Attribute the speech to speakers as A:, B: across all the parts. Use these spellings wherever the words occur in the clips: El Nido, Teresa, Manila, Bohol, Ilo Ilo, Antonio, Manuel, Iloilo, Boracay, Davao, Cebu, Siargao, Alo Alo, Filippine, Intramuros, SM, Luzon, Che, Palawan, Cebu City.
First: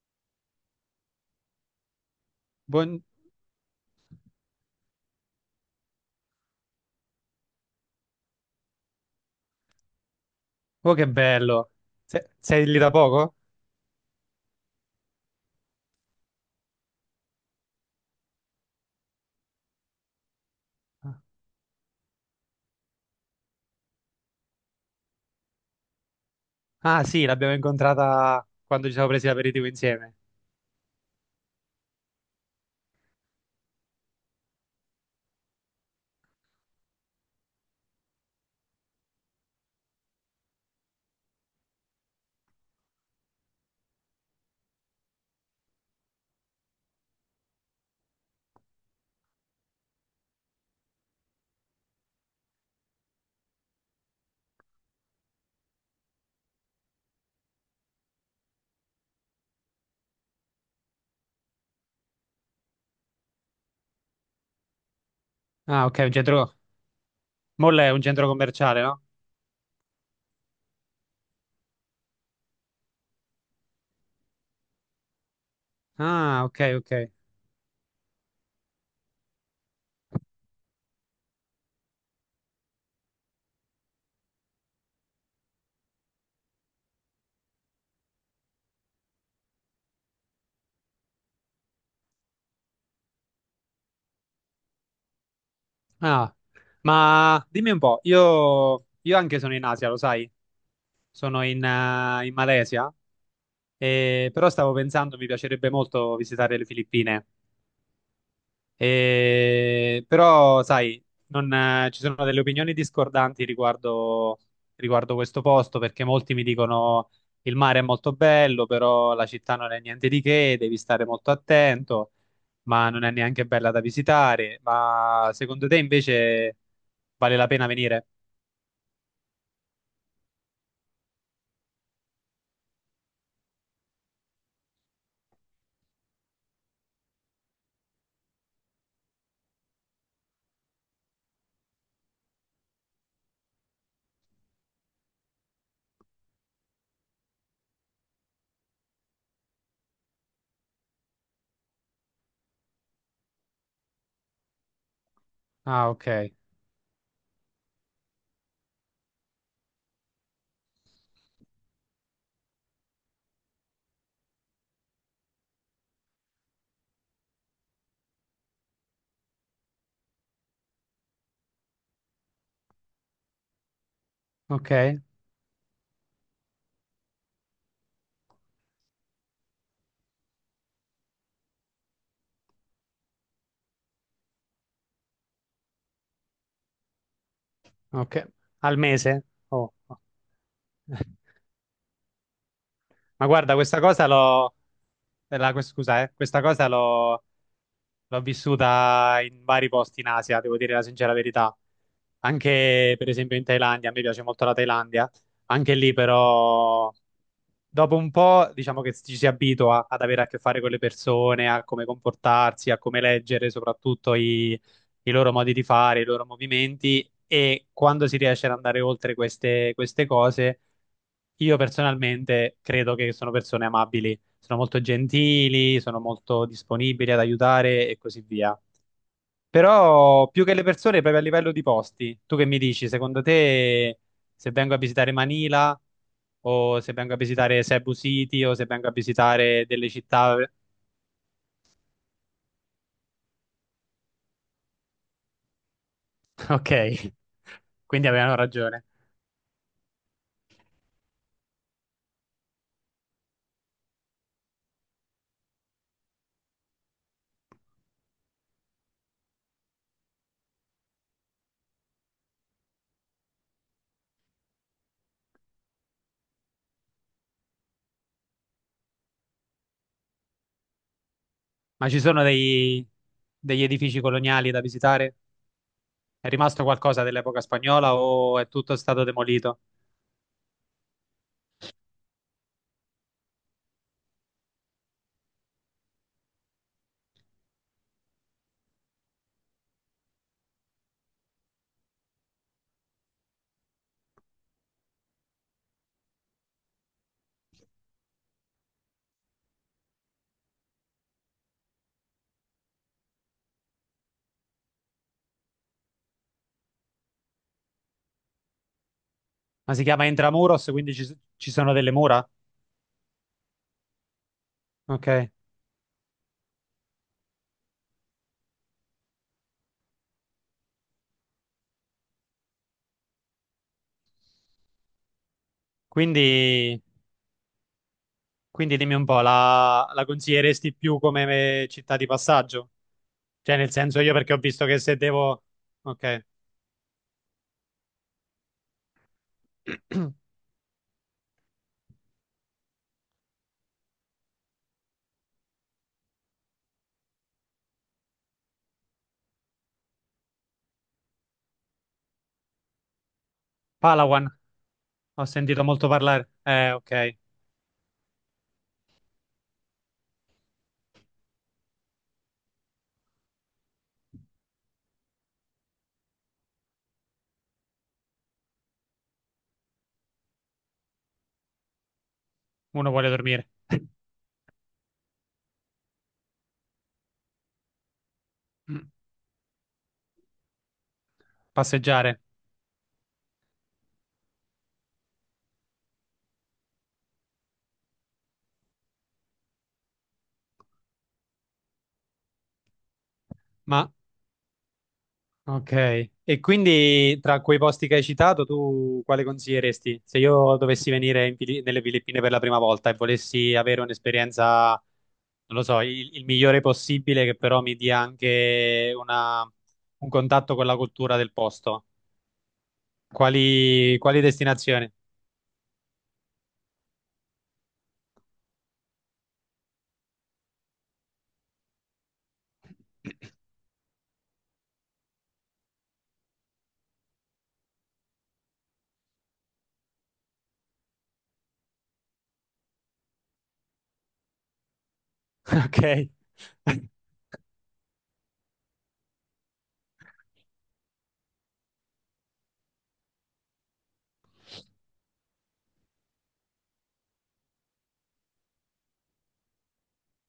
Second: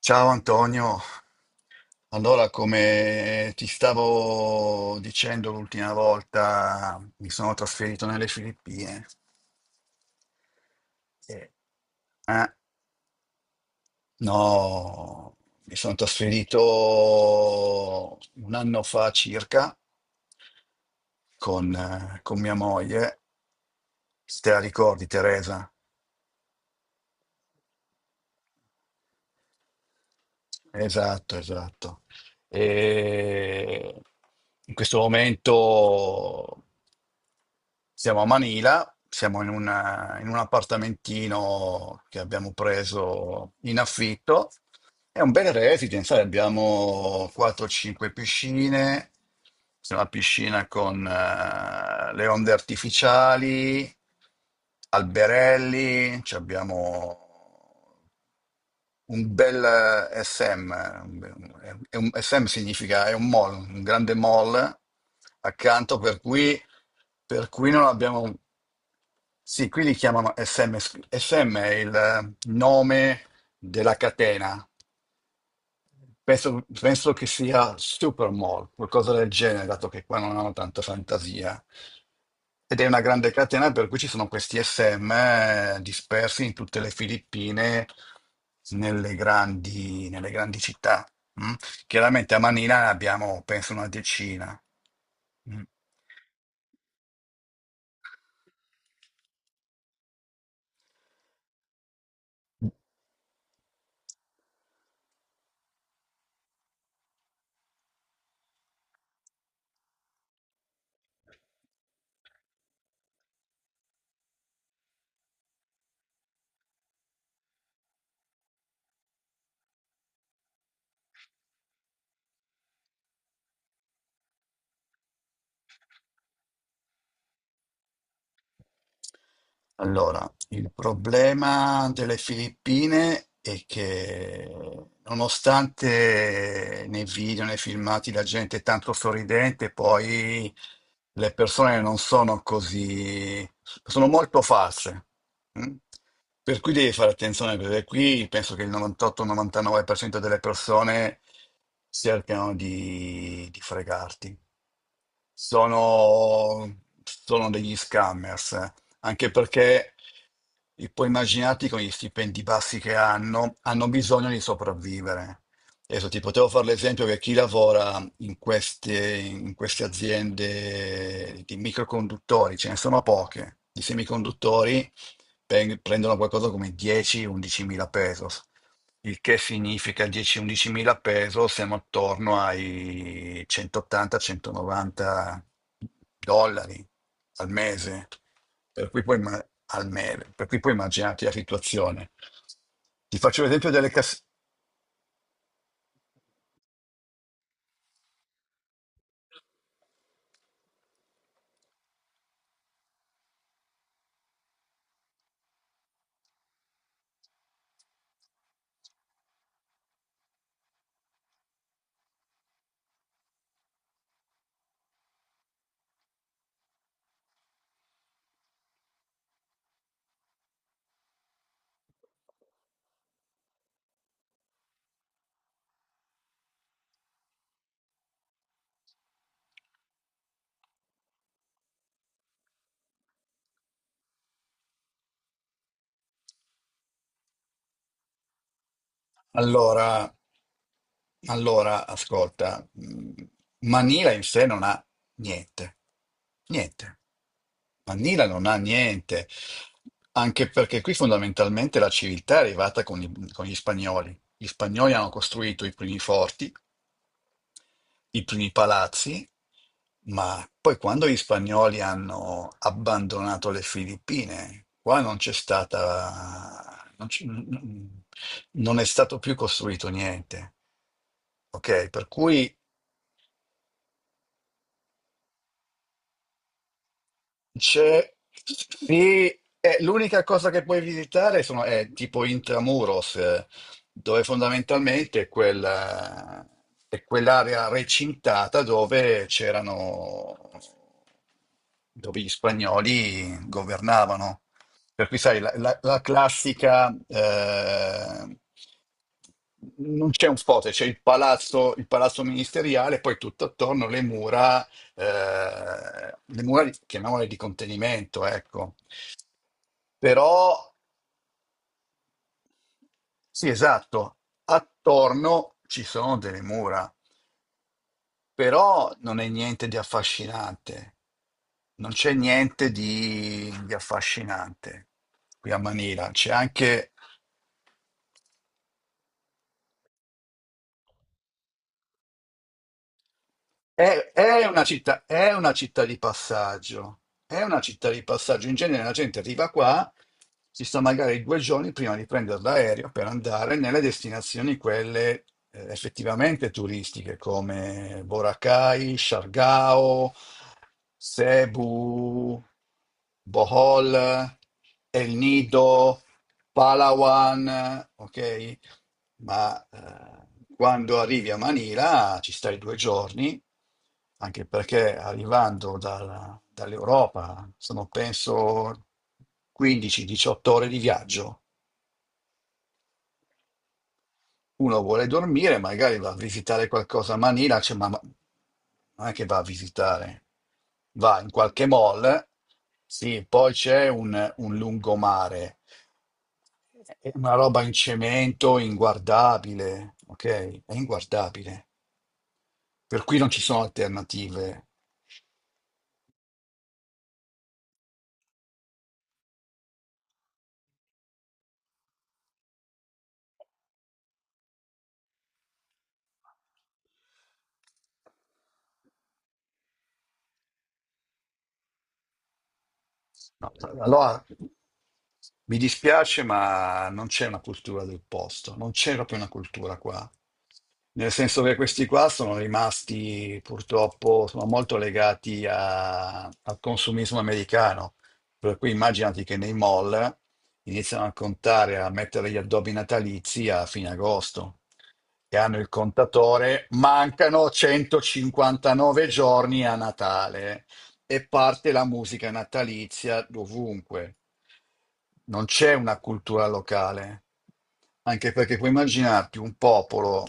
A: Ciao Antonio, allora
B: Buon-
A: come ti stavo dicendo l'ultima volta, mi sono trasferito nelle Filippine.
B: Oh, che
A: Eh,
B: bello. Se-
A: Ah,
B: Sei lì da poco?
A: no, mi sono trasferito un anno fa circa con mia moglie. Se te la ricordi, Teresa?
B: Ah, sì, l'abbiamo incontrata quando ci siamo presi l'aperitivo insieme.
A: Esatto, esatto. E in questo momento siamo a Manila, siamo in un appartamentino che abbiamo preso in affitto. È un bel residence, sai, abbiamo 4-5 piscine, c'è una piscina con le onde artificiali, alberelli, ci abbiamo un bel SM, un be- un- è un- SM significa è un mall, un grande mall
B: Ah,
A: accanto,
B: ok, un
A: per
B: centro...
A: cui, per cui non
B: Molle è un centro
A: abbiamo.
B: commerciale, no?
A: Sì, qui li chiamano SM, SM è il nome della catena.
B: Ah, ok,
A: Penso,
B: ok.
A: penso che sia Supermall, qualcosa del genere, dato che qua non hanno tanta fantasia. Ed è una grande catena per cui ci sono questi SM dispersi in tutte le Filippine, nelle grandi città. Mm. Chiaramente a Manila ne abbiamo, penso, una decina. Mm.
B: Ah, ma dimmi un po', io, anche sono in Asia, lo sai? Sono in, in Malesia, e... però stavo pensando, mi piacerebbe molto visitare le Filippine. E- però, sai, non, ci sono delle opinioni discordanti riguardo, riguardo questo posto, perché molti mi dicono il mare è molto bello, però la città non è niente di che, devi stare molto attento, ma non è neanche bella da visitare. Ma secondo te invece vale la pena venire?
A: Allora, il problema delle Filippine è che nonostante nei video, nei filmati la gente è tanto sorridente, poi le persone non sono così, sono molto false. Mm? Per cui devi fare attenzione perché qui penso che il 98-99% delle persone cercano di, fregarti.
B: Ah, ok,
A: Sono degli scammers, eh. anche perché e poi immaginati con gli stipendi bassi che hanno, bisogno di sopravvivere. Adesso ti potevo fare l'esempio che chi lavora in queste aziende di microconduttori, ce ne sono poche, di semiconduttori,
B: ok,
A: prendono qualcosa come 10-11 mila pesos, il che significa 10-11 mila pesos, siamo attorno ai 180-190 dollari al mese,
B: ok. Al
A: per cui puoi,
B: mese?
A: imma-
B: Oh.
A: per cui puoi immaginarti la situazione. Ti
B: Ma
A: faccio
B: guarda,
A: l'esempio
B: questa
A: delle
B: cosa
A: casse.
B: l'ho... Scusa, questa cosa l'ho vissuta in vari posti in Asia, devo dire la sincera verità. Anche per esempio in Thailandia, a me piace molto la Thailandia. Anche lì però dopo un po' diciamo che ci si abitua ad avere a che fare con le persone, a come comportarsi, a come leggere soprattutto i, i loro modi di fare, i loro movimenti e quando si riesce ad andare oltre queste cose, io personalmente credo che sono persone amabili, sono molto gentili, sono molto disponibili ad aiutare e così via. Però più che le persone, proprio a livello di posti, tu che mi dici, secondo te se vengo a visitare Manila o se vengo a visitare Cebu City o se vengo a visitare delle
A: Allora,
B: città...
A: allora, ascolta, Manila in sé non ha niente, niente.
B: Ok, quindi
A: Manila
B: avevano
A: non ha
B: ragione.
A: niente, anche perché qui fondamentalmente la civiltà è arrivata con gli spagnoli. Gli spagnoli hanno costruito i primi forti, i primi palazzi, ma poi quando gli spagnoli hanno abbandonato le Filippine, qua non c'è stata, non, c'è- non è stato più costruito niente.
B: Ma
A: Ok,
B: ci
A: per
B: sono
A: cui.
B: dei- degli edifici coloniali da visitare? È rimasto qualcosa dell'epoca spagnola
A: C'è,
B: o è tutto stato
A: sì,
B: demolito?
A: l'unica cosa che puoi visitare sono, è tipo Intramuros, dove fondamentalmente è quell'area recintata dove gli spagnoli governavano. Per cui, sai, la classica, non c'è un forte, c'è il palazzo ministeriale, poi tutto attorno le mura, chiamiamole di contenimento, ecco.
B: Ma si chiama
A: Però,
B: Intramuros, quindi ci, ci sono delle mura?
A: sì, esatto,
B: Ok.
A: attorno ci sono delle mura. Però non è niente di affascinante, non c'è niente di affascinante qui a Manila, c'è
B: Quindi,
A: anche.
B: quindi dimmi un po', la, la consiglieresti più come città di passaggio? Cioè, nel senso
A: È,
B: io perché ho
A: è una
B: visto che se
A: città, è
B: devo...
A: una città di
B: Ok.
A: passaggio, è una città di passaggio, in genere la gente arriva qua, si sta magari 2 giorni prima di prendere l'aereo per andare nelle destinazioni quelle effettivamente turistiche come Boracay, Siargao, Cebu.
B: Palawan,
A: Bohol, El
B: ho sentito molto
A: Nido,
B: parlare. Ok.
A: Palawan, ok? Ma quando arrivi a Manila ci stai 2 giorni, anche perché arrivando dall'Europa sono penso 15-18 ore di viaggio.
B: Uno vuole dormire,
A: Uno vuole dormire, magari va a visitare qualcosa a Manila, cioè, non è che va a visitare, va in qualche
B: passeggiare,
A: mall, sì, poi c'è un lungomare, è una roba in cemento inguardabile, ok? È inguardabile, per cui non ci sono
B: ma
A: alternative.
B: ok, e quindi tra quei posti che hai citato, tu quale consiglieresti? Se io dovessi venire in Fili- nelle Filippine per la prima volta e volessi avere un'esperienza, non lo so, il migliore possibile, che però mi dia anche una- un contatto con la cultura del posto,
A: No,
B: quali, quali
A: allora
B: destinazioni?
A: mi dispiace, ma non c'è una cultura del posto, non c'è proprio una cultura qua. Nel senso che questi qua sono rimasti purtroppo, sono molto legati al consumismo americano. Per cui immaginati che nei mall iniziano a contare, a mettere gli addobbi natalizi a fine agosto che hanno il
B: Ok.
A: contatore, mancano 159 giorni a Natale e parte la musica natalizia dovunque. Non c'è una cultura locale, anche perché puoi immaginarti un popolo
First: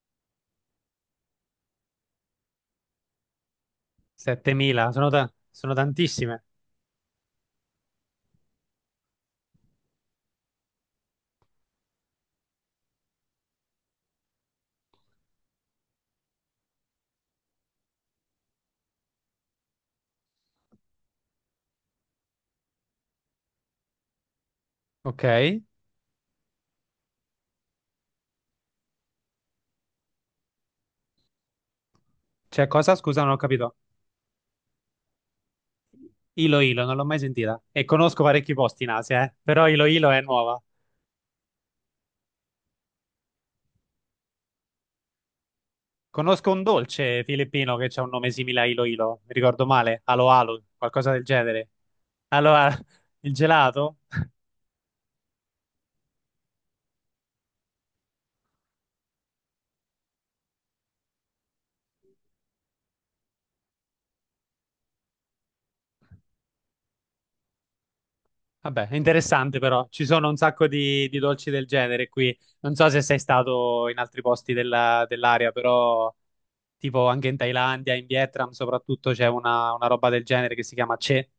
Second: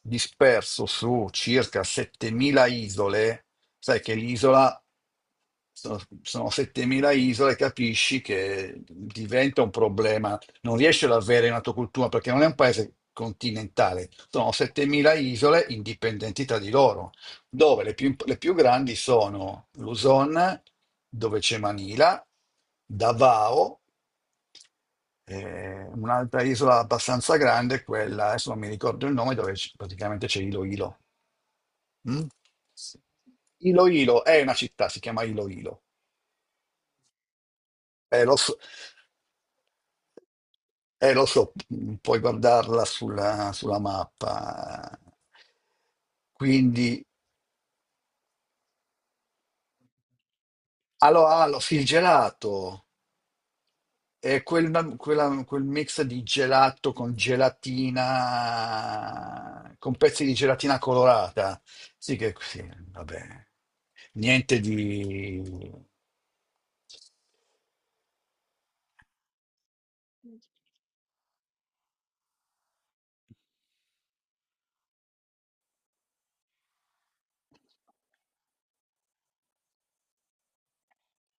A: disperso su circa 7.000 isole, sai che l'isola
B: 7.000, sono, ta- sono
A: sono,
B: tantissime.
A: sono 7.000 isole, capisci che diventa un problema. Non riesci ad avere una tua cultura perché non è un paese continentale, sono 7.000 isole indipendenti tra di loro, dove le più grandi sono Luzon, dove c'è Manila, Davao,
B: Ok,
A: un'altra isola abbastanza grande, è quella, adesso non mi ricordo il nome, praticamente c'è Iloilo. Mm?
B: c'è cosa? Scusa, non ho capito.
A: Iloilo è una città, si chiama Iloilo.
B: Ilo Ilo, non l'ho mai sentita. E conosco
A: Lo
B: parecchi
A: so,
B: posti in Asia, però Ilo Ilo è nuova.
A: lo so, puoi guardarla sulla, sulla mappa.
B: Conosco un
A: Quindi,
B: dolce filippino che ha un nome simile a Ilo Ilo, mi ricordo male, Alo Alo, qualcosa del
A: allora, ah,
B: genere.
A: sì, il
B: Allora,
A: gelato
B: il gelato?
A: è quel mix di gelato con gelatina, con pezzi di gelatina colorata. Sì, che sì, vabbè, niente di.
B: Vabbè, è interessante però, ci sono un sacco di dolci del genere qui. Non so se sei stato in altri posti della- dell'area, però tipo anche in Thailandia, in Vietnam soprattutto c'è una roba del genere che si chiama Che.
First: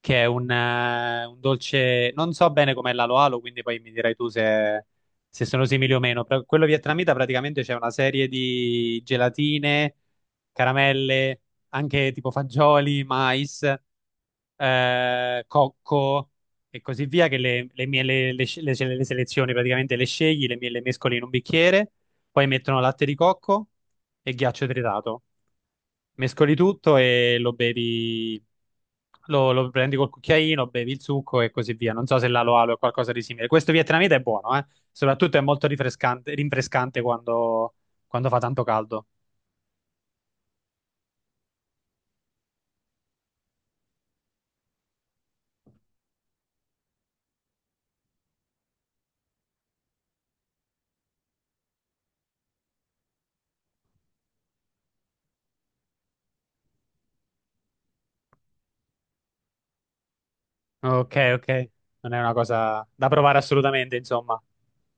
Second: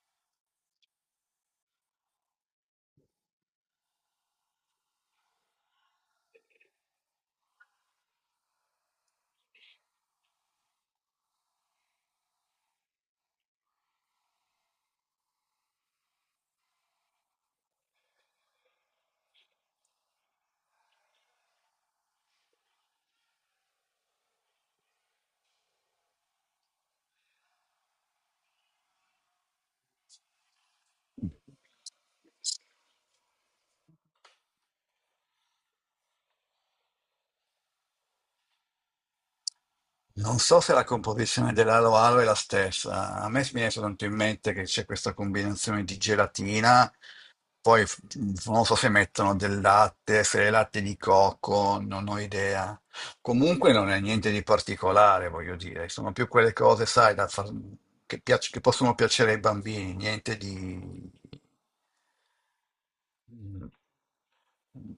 B: Che è un dolce, non so bene com'è l'alo alo, quindi poi mi dirai tu se, se sono simili o meno. Però quello vietnamita praticamente c'è una serie di gelatine, caramelle, anche tipo fagioli, mais, cocco e così via, che le, le selezioni praticamente le scegli, le mescoli in un bicchiere, poi mettono latte di cocco e ghiaccio tritato, mescoli tutto e lo bevi, lo prendi col cucchiaino, bevi il succo e così via. Non so se l'alo alo è qualcosa di simile. Questo vietnamita è buono, eh? Soprattutto è molto rinfrescante, rinfrescante quando, quando fa tanto caldo.
A: Non so se la composizione dell'alo alo è la stessa. A me mi viene soltanto in mente che c'è questa combinazione di gelatina, poi non so se mettono del latte, se è latte di cocco, non ho idea. Comunque non è niente di particolare, voglio dire. Sono più quelle cose, sai, da far- che, piac- che possono piacere ai bambini, niente di.
B: Ok, ok. Non è una cosa da provare assolutamente, insomma.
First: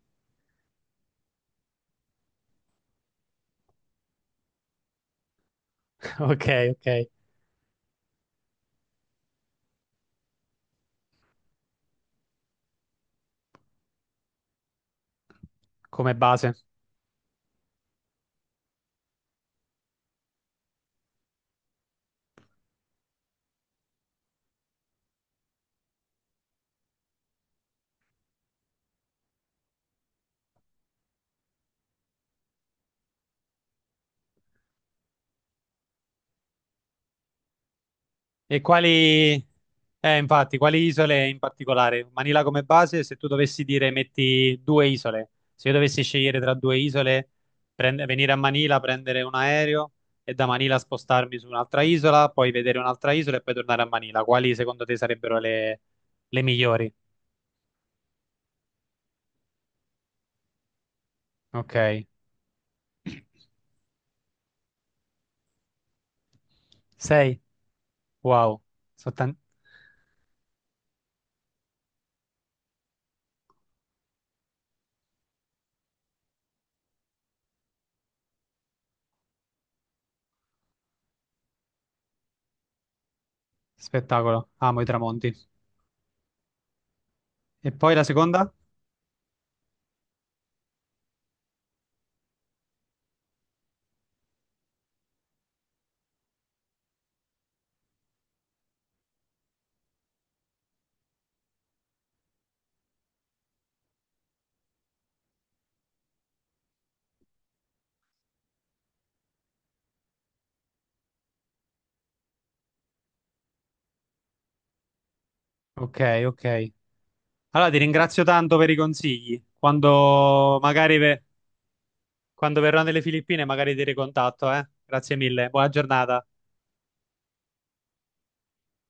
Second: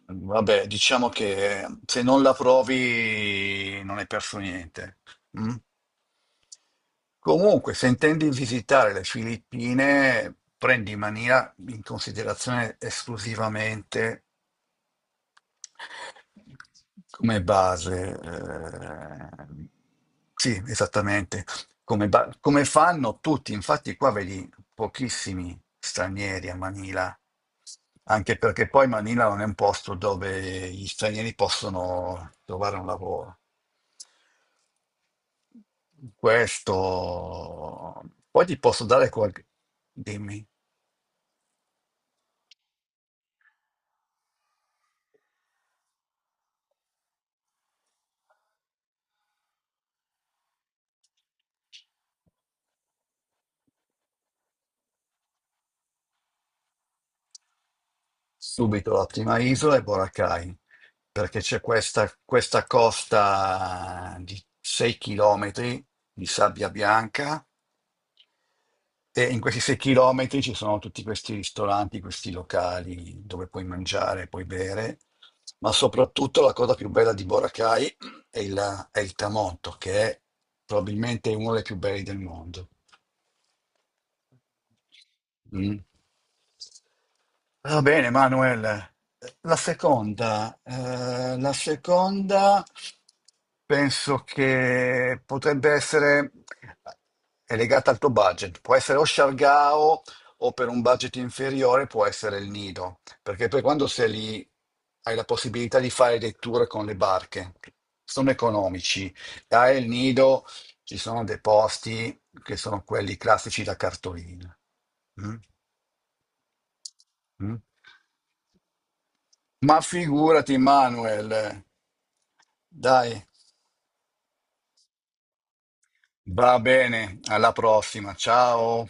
A: Vabbè, diciamo che se non la provi non hai perso niente. Mm?
B: Ok, ok.
A: Comunque, se intendi visitare le Filippine, prendi in maniera in considerazione esclusivamente
B: Come base.
A: come base, sì, esattamente, come fanno tutti, infatti qua vedi pochissimi stranieri a Manila, anche perché poi Manila non è un posto dove gli stranieri possono trovare un lavoro. Questo, poi ti
B: E
A: posso dare
B: quali,
A: qualche. Dimmi.
B: infatti, quali isole in particolare? Manila come base, se tu dovessi dire metti due isole, se io dovessi scegliere tra due isole, prend- venire a Manila, prendere un aereo e da Manila spostarmi su un'altra isola, poi vedere un'altra isola e poi tornare a Manila, quali secondo te sarebbero le migliori?
A: Subito la prima isola è Boracay, perché c'è
B: Ok,
A: questa costa di 6 chilometri di sabbia
B: sei?
A: bianca
B: Wow, sono
A: e
B: tan-
A: in questi 6 chilometri ci sono tutti questi ristoranti, questi locali dove puoi mangiare, puoi bere, ma soprattutto la cosa più bella di Boracay è il tramonto, che è probabilmente uno dei più belli del mondo.
B: spettacolo, amo i tramonti.
A: Mm.
B: E
A: Va
B: poi la
A: bene,
B: seconda?
A: Manuel. La seconda penso che potrebbe essere è legata al tuo budget. Può essere o Shargao o per un budget inferiore può essere il Nido, perché poi quando sei lì hai la possibilità di fare dei tour con le barche. Sono economici. Dai, il Nido ci sono dei posti che sono quelli classici da cartolina. Mm?
B: Ok, ok.
A: Mm?
B: Allora, ti ringrazio tanto per i consigli.
A: Ma figurati,
B: Quando magari ve-
A: Manuel.
B: quando verrò nelle
A: Dai,
B: Filippine, magari ti ricontatto, eh. Grazie mille. Buona giornata.
A: va bene, alla prossima. Ciao.